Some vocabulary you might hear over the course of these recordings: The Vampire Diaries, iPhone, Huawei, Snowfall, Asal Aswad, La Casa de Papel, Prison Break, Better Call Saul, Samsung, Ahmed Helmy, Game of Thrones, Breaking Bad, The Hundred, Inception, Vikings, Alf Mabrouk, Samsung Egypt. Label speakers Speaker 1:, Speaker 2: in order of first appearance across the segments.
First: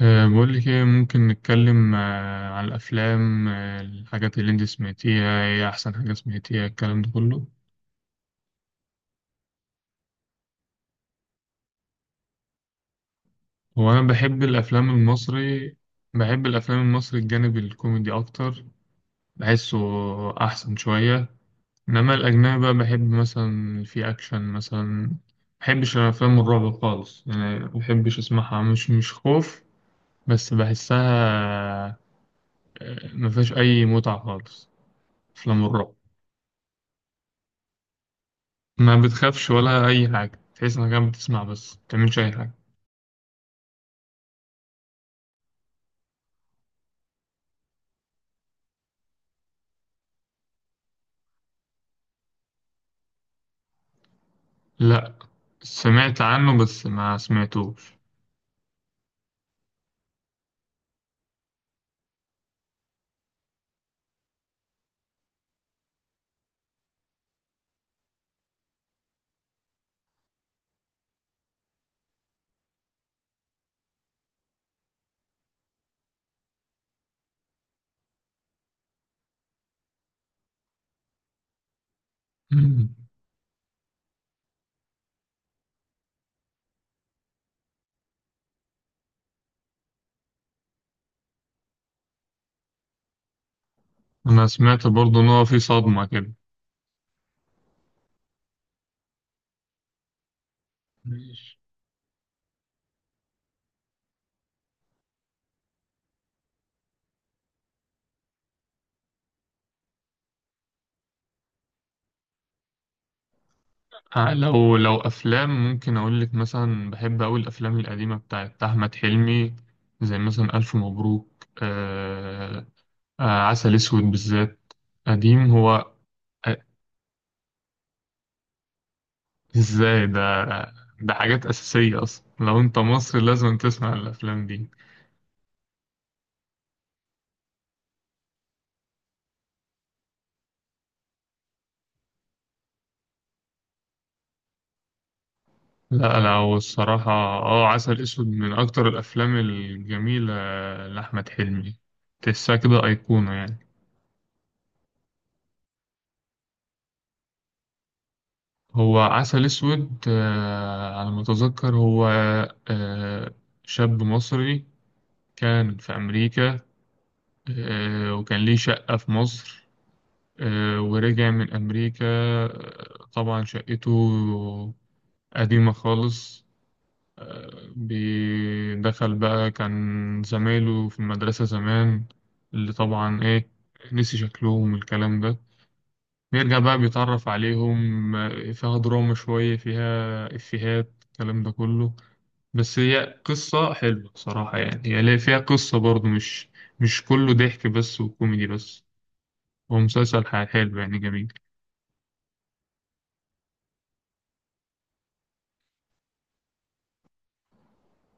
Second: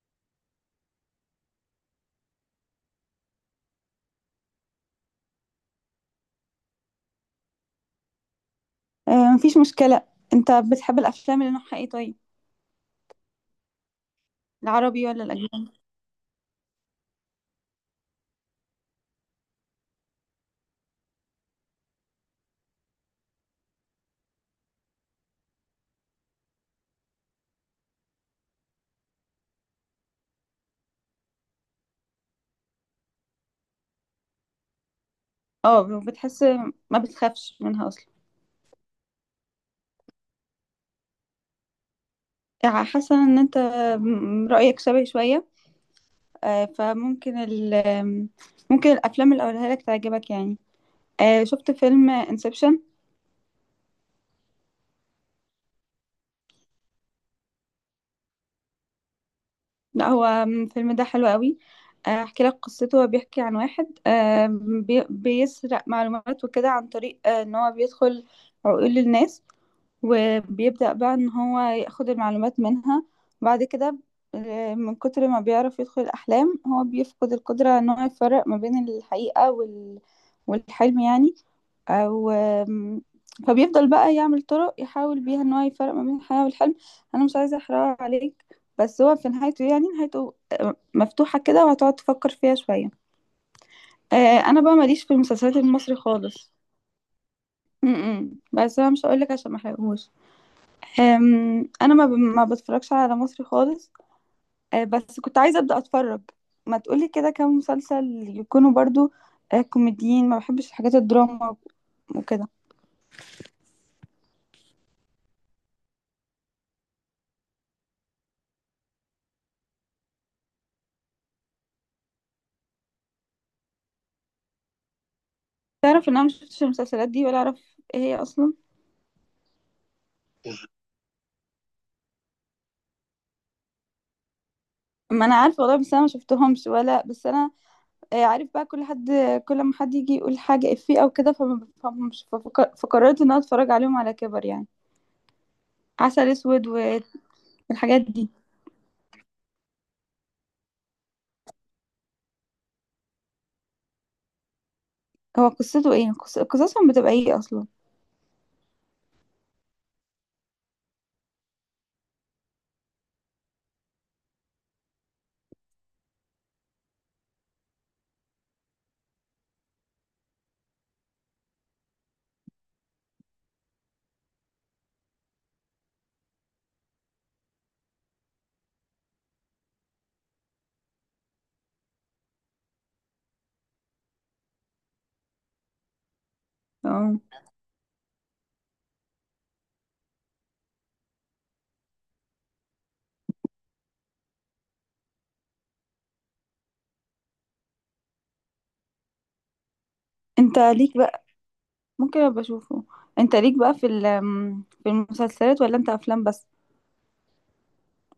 Speaker 1: بقول لك ايه؟ ممكن نتكلم عن الافلام، الحاجات اللي انت سمعتيها؟ ايه احسن حاجه سمعتيها الكلام ده كله؟
Speaker 2: مفيش مشكلة. انت بتحب الافلام اللي نوعها ايه طيب؟
Speaker 1: هو انا بحب الافلام
Speaker 2: العربي ولا الاجنبي؟
Speaker 1: المصري. بحب الافلام المصري، الجانب الكوميدي اكتر. بحسه احسن شويه. انما الاجنبي بقى بحب مثلا في اكشن مثلا. بحبش الافلام الرعب خالص، يعني بحبش اسمعها. مش خوف، بس بحسها. مفيهاش اي متعه خالص، افلام الرعب.
Speaker 2: اه بتحس، ما بتخافش منها اصلا.
Speaker 1: ما بتخافش ولا أي حاجة، تحس إنك قاعد بتسمع بس ما بتعملش أي حاجة.
Speaker 2: يعني حاسة ان انت رأيك شبه شوية. آه، فممكن ال ممكن الافلام اللي اقولها لك تعجبك يعني. شفت فيلم انسبشن؟
Speaker 1: لأ، سمعت عنه بس ما سمعتوش.
Speaker 2: لا، هو الفيلم ده حلو قوي. احكي لك قصته. هو بيحكي عن واحد بيسرق معلومات وكده، عن طريق ان هو بيدخل عقول الناس، وبيبدأ بقى ان هو ياخد المعلومات منها. بعد كده من كتر ما بيعرف يدخل الأحلام، هو بيفقد القدرة ان هو يفرق ما بين الحقيقة والحلم يعني، او
Speaker 1: مم.
Speaker 2: آم، فبيفضل بقى يعمل طرق يحاول بيها ان هو يفرق ما بين الحياة والحلم. انا مش عايزة احرق عليك، بس هو في نهايته، يعني نهايته مفتوحة كده وهتقعد تفكر فيها شوية.
Speaker 1: أنا
Speaker 2: انا بقى
Speaker 1: سمعت
Speaker 2: ماليش في
Speaker 1: برضه إن هو
Speaker 2: المسلسلات
Speaker 1: في
Speaker 2: المصري
Speaker 1: صدمة كده.
Speaker 2: خالص. م -م. بس انا مش هقولك عشان ما احرقهوش.
Speaker 1: ماشي.
Speaker 2: انا ما بتفرجش على مصري خالص. بس كنت عايزه ابدا اتفرج. ما تقولي كده كام مسلسل يكونوا برضو كوميديين، ما بحبش الحاجات الدراما وكده.
Speaker 1: لو أفلام ممكن أقول لك مثلا، بحب أوي الأفلام القديمة بتاعت أحمد حلمي، زي مثلا ألف مبروك. آه آه عسل أسود بالذات، قديم هو.
Speaker 2: تعرف ان انا مش شفتش
Speaker 1: آه،
Speaker 2: المسلسلات دي ولا اعرف ايه هي اصلا؟
Speaker 1: إزاي ده؟ ده حاجات أساسية أصلا، لو أنت مصري لازم تسمع الأفلام دي.
Speaker 2: ما انا عارفه والله، بس انا ما شفتهمش ولا بس انا عارف بقى كل حد، كل ما حد يجي يقول حاجه افيه او كده فما بفهمش فقررت ان انا اتفرج عليهم على كبر يعني.
Speaker 1: لا
Speaker 2: عسل
Speaker 1: لا، هو
Speaker 2: اسود والحاجات
Speaker 1: الصراحة عسل أسود
Speaker 2: دي،
Speaker 1: من أكتر الأفلام الجميلة لأحمد حلمي، تحسها كده أيقونة يعني.
Speaker 2: هو قصته ايه؟ قصصهم بتبقى ايه اصلا؟
Speaker 1: هو عسل أسود، على ما أتذكر، هو آه، شاب مصري كان في أمريكا، وكان ليه شقة في مصر. ورجع من أمريكا، طبعا شقته قديمة خالص. بدخل بقى، كان زمايله في المدرسة زمان اللي طبعا إيه، نسي شكلهم والكلام ده. بيرجع بقى
Speaker 2: اه،
Speaker 1: بيتعرف عليهم. فيها دراما شوية، فيها إفيهات الكلام ده كله. بس هي قصة حلوة صراحة، يعني هي فيها قصة برضو، مش كله ضحك بس وكوميدي بس. هو مسلسل
Speaker 2: انت
Speaker 1: حلو،
Speaker 2: ليك
Speaker 1: يعني جميل.
Speaker 2: ممكن ابقى اشوفه. انت ليك بقى في في المسلسلات ولا انت افلام بس؟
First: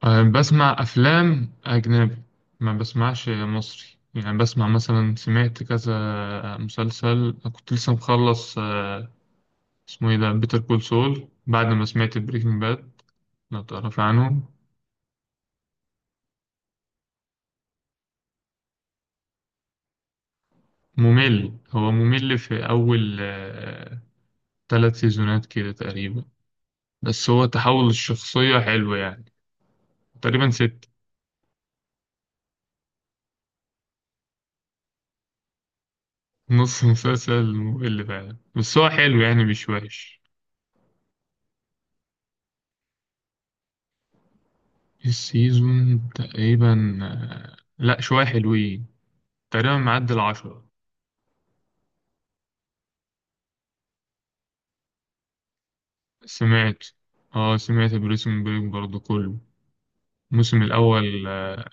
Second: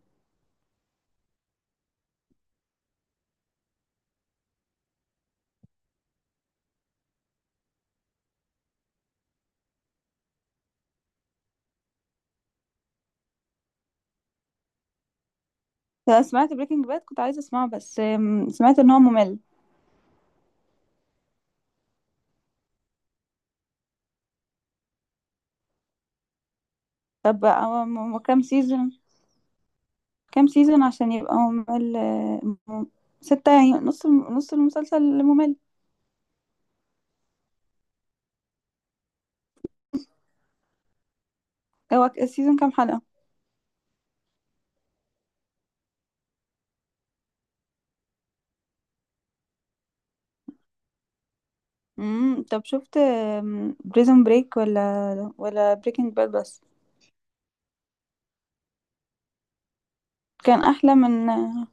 Speaker 1: بسمع أفلام أجنبي، ما بسمعش مصري. يعني بسمع، مثلا سمعت كذا مسلسل، كنت لسه مخلص اسمه ايه ده، بيتر كول سول، بعد ما سمعت بريكنج باد. لو تعرف عنه.
Speaker 2: انا سمعت بريكنج باد، كنت عايزه اسمعه، بس سمعت ان هو ممل.
Speaker 1: ممل، هو ممل في أول ثلاث سيزونات كده تقريبا، بس
Speaker 2: طب
Speaker 1: هو
Speaker 2: هو
Speaker 1: تحول
Speaker 2: هو كام
Speaker 1: الشخصية حلو
Speaker 2: سيزون؟
Speaker 1: يعني.
Speaker 2: كام
Speaker 1: تقريبا
Speaker 2: سيزون
Speaker 1: ست.
Speaker 2: عشان يبقى ممل؟ ستة يعني، نص نص المسلسل ممل.
Speaker 1: نص مسلسل ممل فعلا، بس هو حلو يعني، مش وحش.
Speaker 2: هو السيزون كام حلقة؟
Speaker 1: السيزون تقريبا لا، شوية حلوين، تقريبا معدي 10.
Speaker 2: امم، طب شفت بريزون بريك ولا بريكنج باد بس؟
Speaker 1: سمعت. اه سمعت بريسون بريك برضو كله. الموسم
Speaker 2: كان احلى
Speaker 1: الأول
Speaker 2: من اه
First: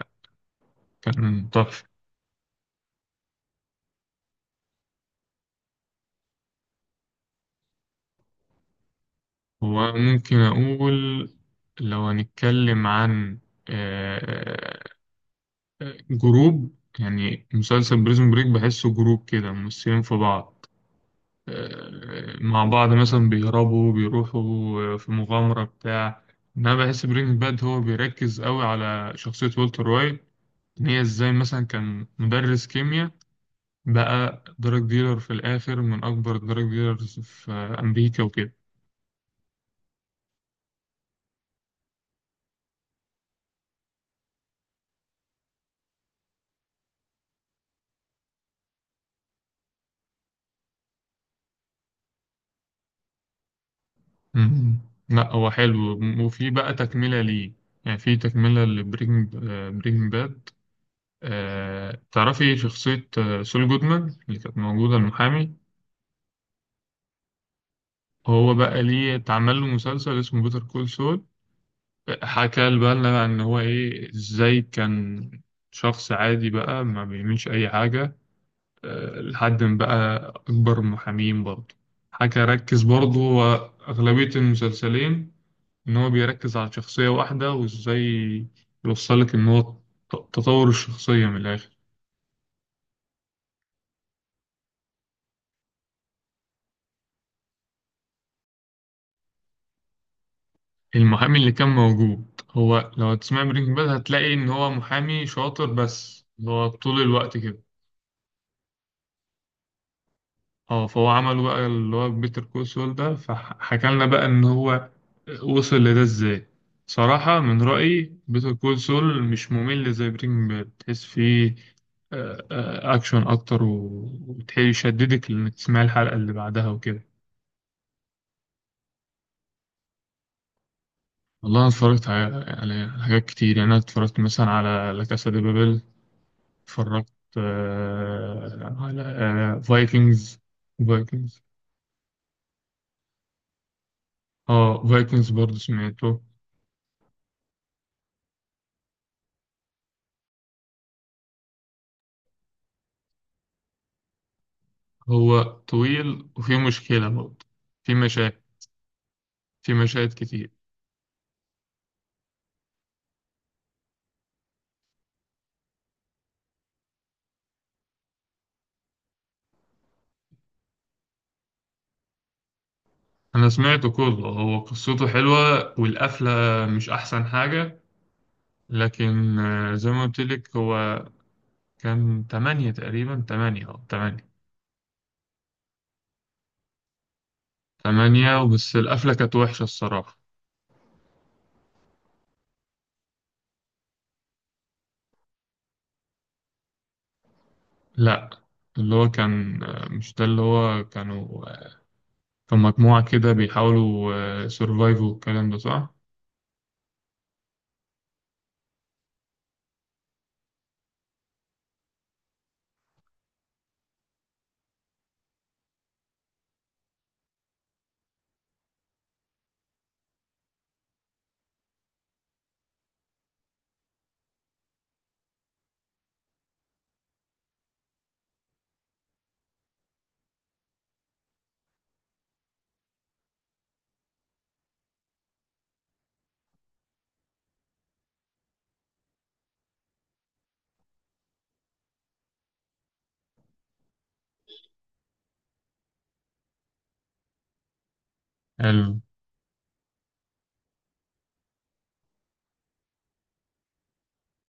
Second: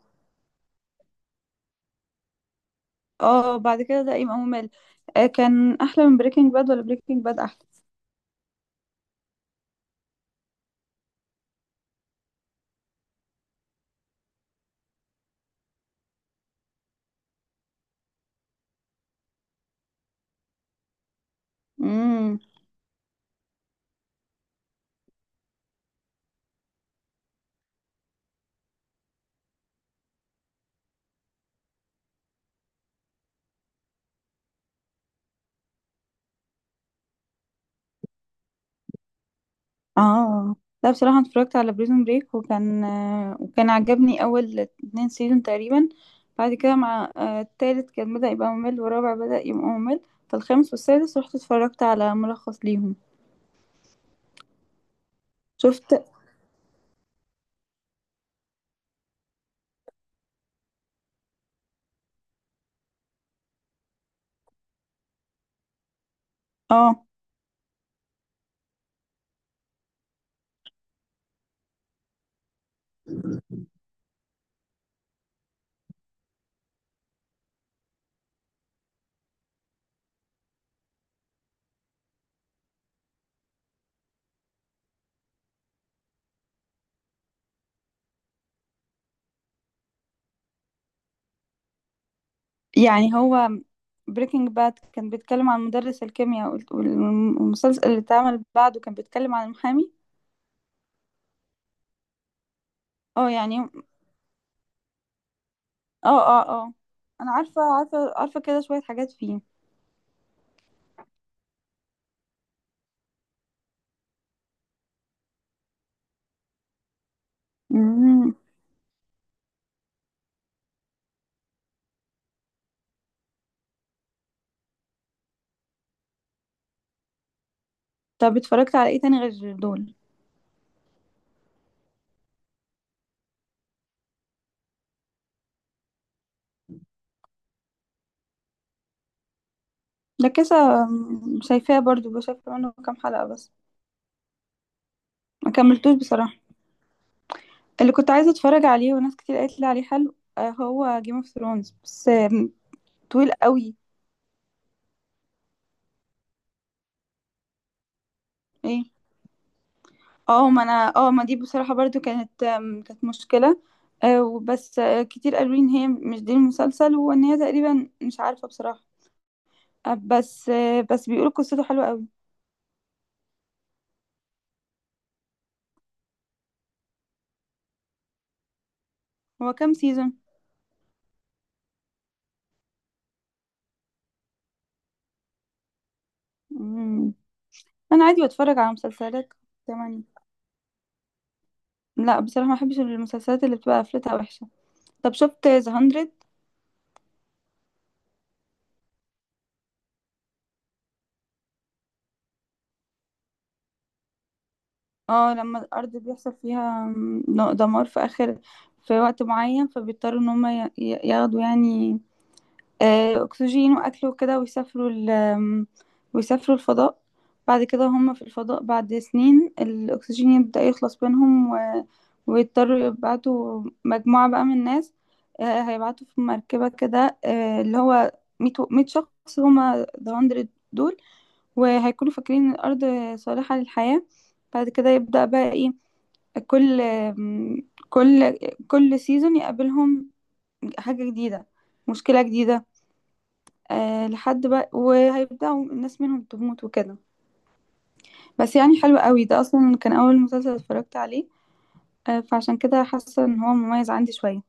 Speaker 1: كان تحفة.
Speaker 2: بعد كده ده يبقى ممل. كان احلى من بريكنج باد ولا بريكنج باد احلى؟
Speaker 1: وممكن أقول، لو هنتكلم عن آه، جروب، يعني مسلسل بريزون بريك بحسه جروب كده، ممثلين في بعض
Speaker 2: امم،
Speaker 1: مع بعض، مثلا بيهربوا بيروحوا في مغامرة بتاع. إن أنا بحس برينج باد هو بيركز قوي على شخصية والتر وايت، إن هي إزاي مثلا كان مدرس كيمياء، بقى دراج ديلر في الآخر، من أكبر دراج ديلرز في أمريكا وكده.
Speaker 2: اه. لا بصراحة، أنا اتفرجت على بريزون بريك وكان وكان عجبني أول اتنين سيزون تقريبا. بعد كده مع التالت كان بدأ يبقى ممل، والرابع بدأ يبقى ممل. فالخامس والسادس رحت اتفرجت على ملخص ليهم.
Speaker 1: مم. لا، هو
Speaker 2: شفت.
Speaker 1: حلو وفي بقى تكملة ليه، يعني في تكملة برينج باد. تعرفي شخصية سول جودمان اللي كانت موجودة، المحامي؟
Speaker 2: اه
Speaker 1: هو بقى ليه اتعمل له مسلسل اسمه بيتر كول سول. حكى بقى لنا بقى ان هو ايه، ازاي كان شخص عادي بقى ما بيعملش اي حاجة، لحد ما بقى اكبر محامين برضه. حكى، ركز برضه هو اغلبية المسلسلين ان هو بيركز على شخصية واحدة، وازاي يوصلك ان هو تطور الشخصية من الاخر.
Speaker 2: يعني هو بريكنج باد كان بيتكلم عن مدرس الكيمياء والمسلسل اللي اتعمل بعده كان بيتكلم عن المحامي.
Speaker 1: المحامي اللي كان موجود، هو لو
Speaker 2: اه
Speaker 1: هتسمع
Speaker 2: يعني، اه
Speaker 1: برينج باد هتلاقي ان هو محامي شاطر، بس
Speaker 2: اه
Speaker 1: هو
Speaker 2: اه.
Speaker 1: طول
Speaker 2: أنا
Speaker 1: الوقت
Speaker 2: عارفة
Speaker 1: كده.
Speaker 2: عارفة عارفة كده شوية حاجات فيه.
Speaker 1: اه فهو عمل بقى اللي هو بيتر كول سول ده، فحكى لنا بقى ان هو وصل لده ازاي. صراحة من رأيي
Speaker 2: مم.
Speaker 1: بيتر كول سول مش ممل زي بريكنج باد، تحس فيه اكشن اكتر، وتحيل يشددك انك تسمع الحلقة اللي بعدها وكده.
Speaker 2: طب اتفرجت على ايه تاني غير دول؟
Speaker 1: والله انا اتفرجت على حاجات كتير، يعني انا اتفرجت مثلا على لا كاسا دي بابل. اتفرجت على
Speaker 2: ده
Speaker 1: فايكنجز،
Speaker 2: كذا
Speaker 1: فايكنجز.
Speaker 2: شايفاه برضو، بشوف منه كام حلقة بس،
Speaker 1: اه فايكنجز
Speaker 2: ما
Speaker 1: برضه
Speaker 2: كملتوش
Speaker 1: سمعته.
Speaker 2: بصراحة. اللي كنت عايزة اتفرج عليه وناس كتير قالت لي عليه حلو هو جيم اوف ثرونز، بس طويل قوي.
Speaker 1: هو طويل وفيه مشكلة برضه، في مشاهد
Speaker 2: ايه؟
Speaker 1: في مشاهد
Speaker 2: اه،
Speaker 1: كتير.
Speaker 2: ما انا اه ما دي بصراحة برضو كانت كانت مشكلة. آه، وبس آه، كتير قالوا لي ان هي مش دي المسلسل، وان هي تقريبا مش عارفة بصراحة. بس بيقولوا قصته حلوة قوي.
Speaker 1: أنا سمعته كله، هو قصته حلوة والقفلة مش أحسن حاجة، لكن
Speaker 2: هو كام
Speaker 1: زي ما
Speaker 2: سيزون؟
Speaker 1: قلت لك هو كان تمانية تقريبا، تمانية تمانية،
Speaker 2: مم. انا عادي
Speaker 1: تمانية.
Speaker 2: بتفرج على
Speaker 1: بس القفلة
Speaker 2: مسلسلات
Speaker 1: كانت وحشة
Speaker 2: كمان.
Speaker 1: الصراحة.
Speaker 2: لا بصراحة، ما بحبش المسلسلات اللي بتبقى قفلتها وحشة. طب شفت ذا هندرد؟
Speaker 1: لأ، اللي هو كان مش ده، اللي هو كانوا كان مجموعة كده بيحاولوا سيرفايفوا
Speaker 2: اه
Speaker 1: الكلام ده،
Speaker 2: لما
Speaker 1: صح؟
Speaker 2: الارض بيحصل فيها دمار في اخر، في وقت معين، فبيضطروا ان هم ياخدوا يعني اكسجين واكل وكده، ويسافروا ال آم، ويسافروا الفضاء. بعد كده هم في الفضاء بعد سنين الاكسجين يبدأ يخلص منهم، ويضطروا يبعتوا مجموعة بقى من الناس. هيبعتوا في مركبة كده اللي هو 100 شخص، هم ذا هندرد دول. وهيكونوا فاكرين ان الارض صالحة للحياة. بعد كده يبدأ بقى ايه، كل كل كل سيزون يقابلهم حاجة جديدة، مشكلة جديدة. أه لحد بقى وهيبدأوا الناس منهم تموت وكده. بس يعني حلو قوي، ده اصلا كان اول مسلسل اتفرجت عليه، أه فعشان كده حاسة ان هو مميز عندي شوية.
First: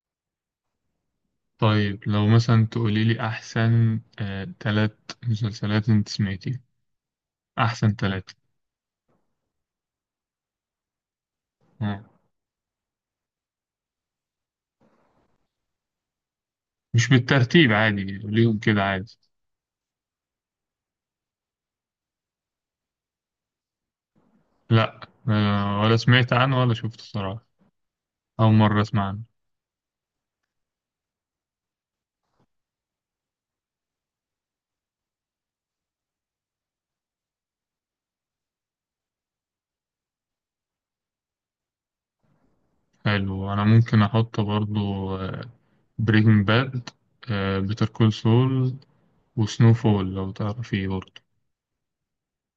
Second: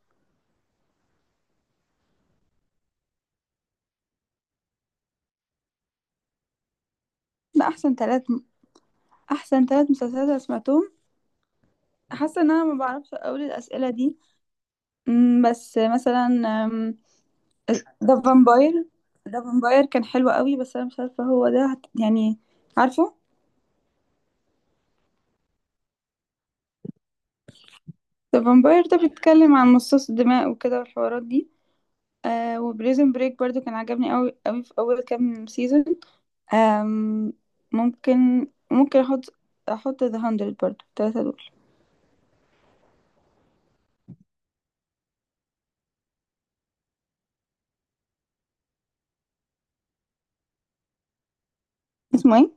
Speaker 1: طيب لو مثلا تقولي لي أحسن تلات مسلسلات أنت سمعتيها.
Speaker 2: ده احسن
Speaker 1: أحسن
Speaker 2: ثلاث،
Speaker 1: تلاتة؟
Speaker 2: احسن ثلاث مسلسلات أنا سمعتهم.
Speaker 1: آه.
Speaker 2: حاسة ان انا ما بعرفش اقول الاسئلة دي. بس مثلا
Speaker 1: مش بالترتيب، عادي
Speaker 2: ده
Speaker 1: قوليهم كده،
Speaker 2: فامباير.
Speaker 1: عادي.
Speaker 2: ده فامباير كان حلو قوي، بس انا مش عارفه هو ده يعني عارفه؟
Speaker 1: لأ، ولا سمعت عنه ولا شفته صراحة،
Speaker 2: ده
Speaker 1: أول مرة
Speaker 2: فامباير ده
Speaker 1: أسمع عنه.
Speaker 2: بيتكلم عن مصاص الدماء وكده والحوارات دي. آه، وبريزن بريك برضو كان عجبني قوي قوي في اول كام سيزون. آم ممكن احط، احط ذا هاندرد برضو التلاتة دول.
Speaker 1: حلو، أنا ممكن أحط برضو بريكنج باد، بيتر كول سول، وسنو فول لو تعرفيه برضو.
Speaker 2: اسمه ايه؟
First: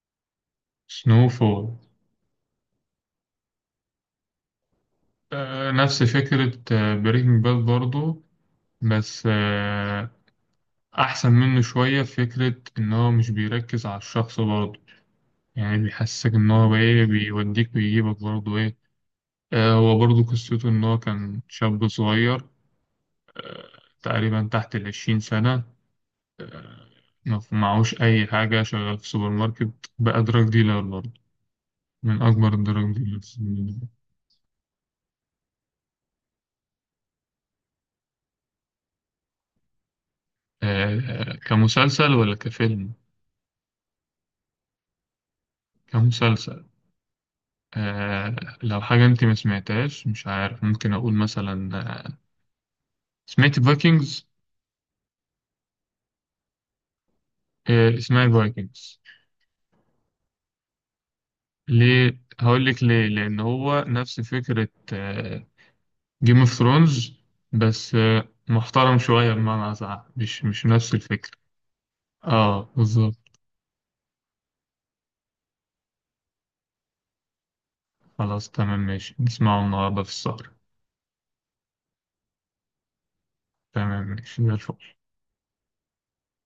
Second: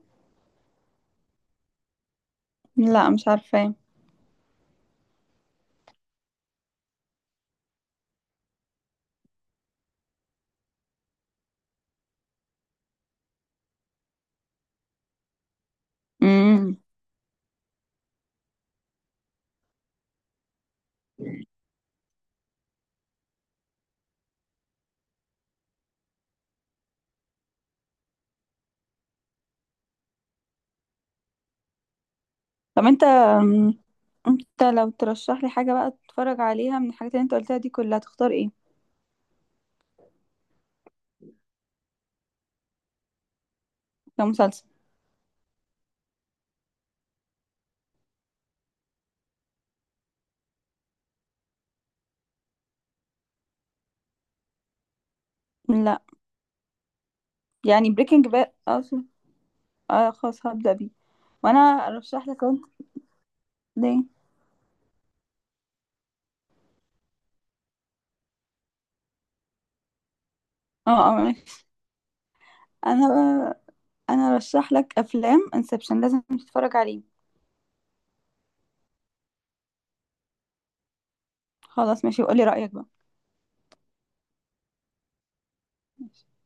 Speaker 1: سنو فول.
Speaker 2: لا مش عارفه.
Speaker 1: نفس فكرة بريكنج باد برضو، بس أحسن منه شوية، في فكرة إن هو مش بيركز على الشخص برضه، يعني بيحسسك إن هو
Speaker 2: امم،
Speaker 1: إيه، بيوديك ويجيبك برضه إيه. هو برضه قصته إن هو كان شاب صغير، آه تقريبا تحت 20 سنة. آه ما ف- معهوش أي حاجة، شغال في سوبر ماركت، بقى دراج ديلر برضه، من أكبر
Speaker 2: طب
Speaker 1: الدراج
Speaker 2: انت
Speaker 1: ديلرز.
Speaker 2: انت لو ترشح لي حاجه بقى اتفرج عليها من الحاجات اللي انت قلتها دي كلها، تختار ايه؟
Speaker 1: كمسلسل ولا كفيلم؟
Speaker 2: كمسلسل؟
Speaker 1: كمسلسل. آه لو حاجة أنت ما سمعتهاش مش عارف، ممكن أقول مثلا آه، سمعت فايكنجز؟
Speaker 2: لا، يعني
Speaker 1: اسمها
Speaker 2: بريكنج باد اه.
Speaker 1: الفايكنجز.
Speaker 2: اه خلاص هبدأ بيه. وانا
Speaker 1: ليه؟
Speaker 2: ارشح لك انت.
Speaker 1: هقول لك ليه، لان هو
Speaker 2: ليه؟
Speaker 1: نفس فكره جيم اوف ثرونز، بس محترم شويه، بمعنى اصح مش
Speaker 2: اه
Speaker 1: نفس
Speaker 2: اه
Speaker 1: الفكره.
Speaker 2: ماشي.
Speaker 1: اه
Speaker 2: انا
Speaker 1: بالظبط.
Speaker 2: بقى، انا ارشح لك افلام انسبشن، لازم تتفرج عليه.
Speaker 1: خلاص، تمام، ماشي، نسمعه النهارده في السهره.
Speaker 2: خلاص ماشي، وقولي رأيك بقى.
Speaker 1: تمام، ماشي زي الفل.
Speaker 2: ماشي.